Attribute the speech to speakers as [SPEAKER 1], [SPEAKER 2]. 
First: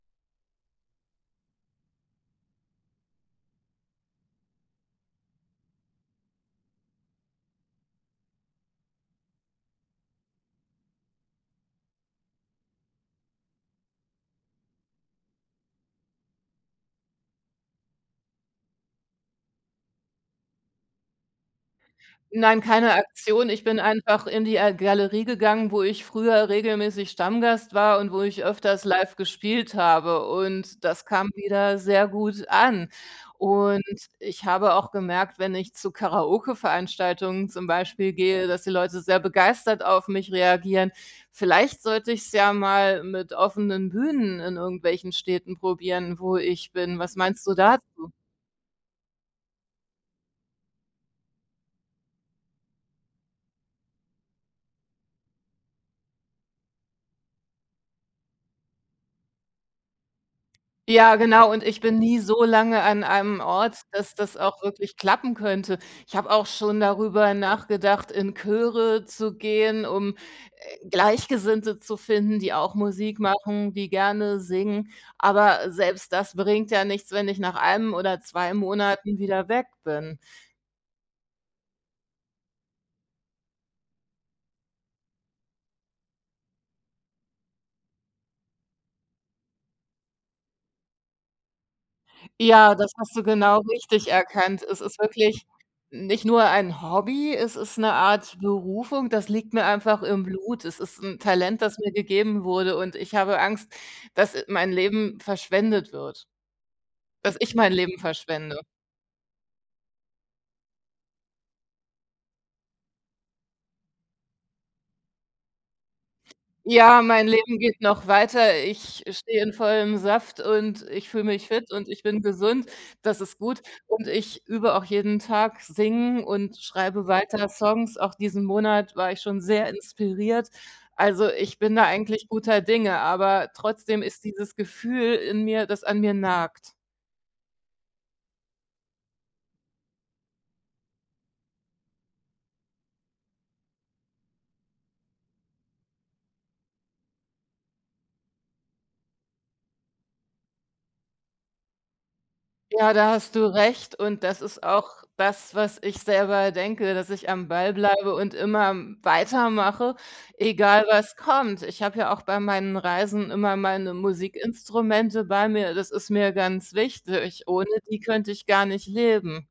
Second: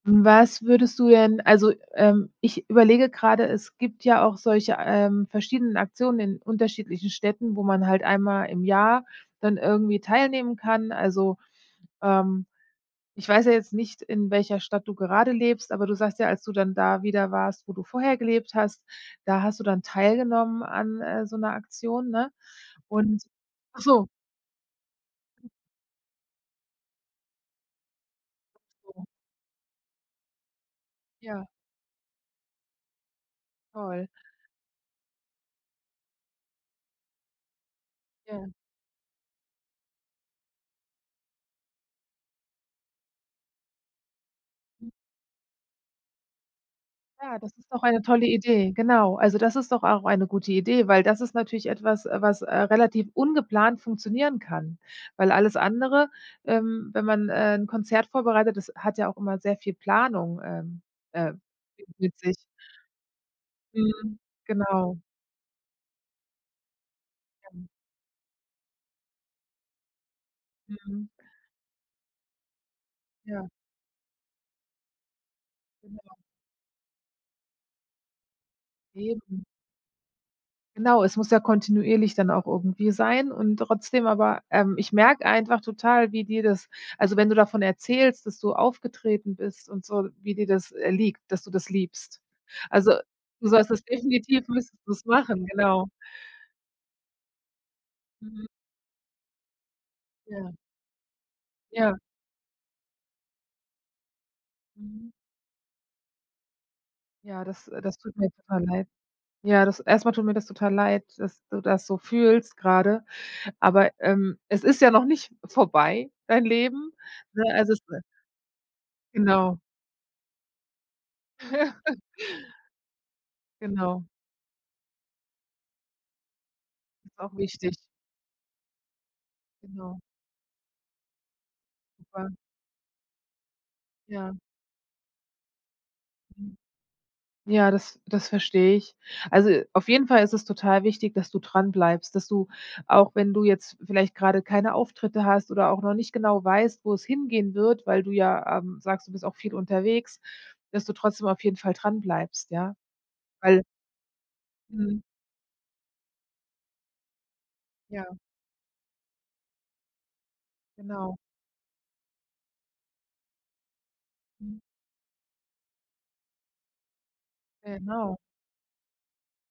[SPEAKER 1] Was würdest du denn also, ähm, ich überlege gerade, es gibt ja auch solche, ähm, verschiedenen Aktionen in unterschiedlichen Städten, wo man halt einmal im Jahr dann irgendwie teilnehmen kann. Also, ähm, ich weiß ja jetzt nicht, in welcher Stadt du gerade lebst, aber du sagst ja: „Als du dann da wieder warst, wo du vorher gelebt hast, da hast du dann teilgenommen an, äh, so 'ner Aktion“, ne?
[SPEAKER 2] Nein, keine
[SPEAKER 1] Und
[SPEAKER 2] Aktion. Ich
[SPEAKER 1] ach
[SPEAKER 2] bin
[SPEAKER 1] so.
[SPEAKER 2] einfach in die, äh, Galerie gegangen, wo ich früher regelmäßig Stammgast war und wo ich öfters
[SPEAKER 1] Ach so.
[SPEAKER 2] live gespielt habe. Und das kam
[SPEAKER 1] Ja.
[SPEAKER 2] wieder sehr gut an. Und
[SPEAKER 1] Toll.
[SPEAKER 2] ich habe auch gemerkt, wenn ich zu Karaoke-Veranstaltungen zum Beispiel gehe,
[SPEAKER 1] Ja.
[SPEAKER 2] dass die Leute sehr begeistert auf mich reagieren. Vielleicht sollte ich es ja mal mit offenen Bühnen in irgendwelchen Städten probieren, wo ich bin. Was
[SPEAKER 1] Ja,
[SPEAKER 2] meinst
[SPEAKER 1] das
[SPEAKER 2] du
[SPEAKER 1] ist doch eine
[SPEAKER 2] dazu?
[SPEAKER 1] tolle Idee, genau. Also, das ist doch auch eine gute Idee, weil das ist natürlich etwas, was, äh, relativ ungeplant funktionieren kann. Weil alles andere, ähm wenn man, äh, 'n Konzert vorbereitet, das hat ja auch immer sehr viel Planung, ähm,
[SPEAKER 2] Ja,
[SPEAKER 1] äh,
[SPEAKER 2] genau. Und ich
[SPEAKER 1] w
[SPEAKER 2] bin
[SPEAKER 1] mit
[SPEAKER 2] nie
[SPEAKER 1] sich.
[SPEAKER 2] so lange an einem Ort, dass
[SPEAKER 1] Mhm.
[SPEAKER 2] das auch wirklich
[SPEAKER 1] Genau.
[SPEAKER 2] klappen könnte. Ich habe auch schon darüber
[SPEAKER 1] [unintelligible]
[SPEAKER 2] nachgedacht, in Chöre zu gehen, um, äh,
[SPEAKER 1] Mhm.
[SPEAKER 2] Gleichgesinnte zu finden, die auch Musik
[SPEAKER 1] Ja.
[SPEAKER 2] machen, die gerne singen. Aber
[SPEAKER 1] Genau.
[SPEAKER 2] selbst das bringt ja nichts, wenn ich nach 1 oder 2 Monaten
[SPEAKER 1] Eben.
[SPEAKER 2] wieder weg bin.
[SPEAKER 1] Genau, es muss ja kontinuierlich dann auch irgendwie sein und trotzdem, aber, ähm ich merke einfach total, wie dir das also wenn du davon erzählst, dass du aufgetreten bist und so, wie dir das, äh, liegt, dass du das liebst.
[SPEAKER 2] Ja, das
[SPEAKER 1] Also
[SPEAKER 2] hast du
[SPEAKER 1] du
[SPEAKER 2] genau
[SPEAKER 1] sollst es
[SPEAKER 2] richtig
[SPEAKER 1] definitiv
[SPEAKER 2] erkannt.
[SPEAKER 1] [unintelligible]
[SPEAKER 2] Es ist
[SPEAKER 1] machen,
[SPEAKER 2] wirklich
[SPEAKER 1] genau.
[SPEAKER 2] nicht nur ein Hobby, es ist 'ne Art
[SPEAKER 1] Mhm.
[SPEAKER 2] Berufung, das liegt mir einfach im
[SPEAKER 1] Ja.
[SPEAKER 2] Blut. Es ist 'n Talent, das mir
[SPEAKER 1] Ja.
[SPEAKER 2] gegeben wurde, und ich habe Angst, dass mein
[SPEAKER 1] Mhm.
[SPEAKER 2] Leben verschwendet wird, dass
[SPEAKER 1] Ja
[SPEAKER 2] ich
[SPEAKER 1] das,
[SPEAKER 2] mein
[SPEAKER 1] äh das
[SPEAKER 2] Leben
[SPEAKER 1] tut mir jetzt
[SPEAKER 2] verschwende.
[SPEAKER 1] aber leid. Ja das erst einmal tut mir das total leid, dass du das so fühlst gerade, aber, ähm, es ist ja noch nicht vorbei dein Leben.
[SPEAKER 2] Ja, mein
[SPEAKER 1] Ne
[SPEAKER 2] Leben
[SPEAKER 1] es
[SPEAKER 2] geht
[SPEAKER 1] ist, äh
[SPEAKER 2] noch weiter. Ich stehe in
[SPEAKER 1] Genau.
[SPEAKER 2] vollem Saft und ich fühle mich fit und ich bin gesund. Das ist gut.
[SPEAKER 1] Genau.
[SPEAKER 2] Und ich übe auch jeden Tag Singen und schreibe
[SPEAKER 1] Auch
[SPEAKER 2] weiter
[SPEAKER 1] wichtig.
[SPEAKER 2] Songs. Auch diesen Monat war ich schon sehr
[SPEAKER 1] Genau.
[SPEAKER 2] inspiriert. Also ich bin da eigentlich
[SPEAKER 1] Super.
[SPEAKER 2] guter Dinge, aber trotzdem ist
[SPEAKER 1] Ja.
[SPEAKER 2] dieses Gefühl in mir, das an mir
[SPEAKER 1] Mhm.
[SPEAKER 2] nagt.
[SPEAKER 1] Ja das das verstehe ich. Also, auf jeden Fall ist es total wichtig, dass du dranbleibst, dass du, auch wenn du jetzt vielleicht gerade keine Auftritte hast oder auch noch nicht genau weißt, wo es hingehen wird, weil du ja, ähm, sagst: „Du bist auch viel unterwegs“, dass du trotzdem auf jeden Fall dranbleibst, ja?
[SPEAKER 2] Ja, da hast du
[SPEAKER 1] Weil
[SPEAKER 2] recht und das ist
[SPEAKER 1] Mhm.
[SPEAKER 2] auch das, was ich selber denke, dass ich am Ball bleibe
[SPEAKER 1] Ja.
[SPEAKER 2] und immer, hm, weitermache, egal
[SPEAKER 1] Genau.
[SPEAKER 2] was kommt. Ich habe ja auch bei meinen Reisen immer meine
[SPEAKER 1] Hm.
[SPEAKER 2] Musikinstrumente bei mir, das ist mir ganz wichtig, ohne die
[SPEAKER 1] Genau.
[SPEAKER 2] könnte ich gar nicht leben.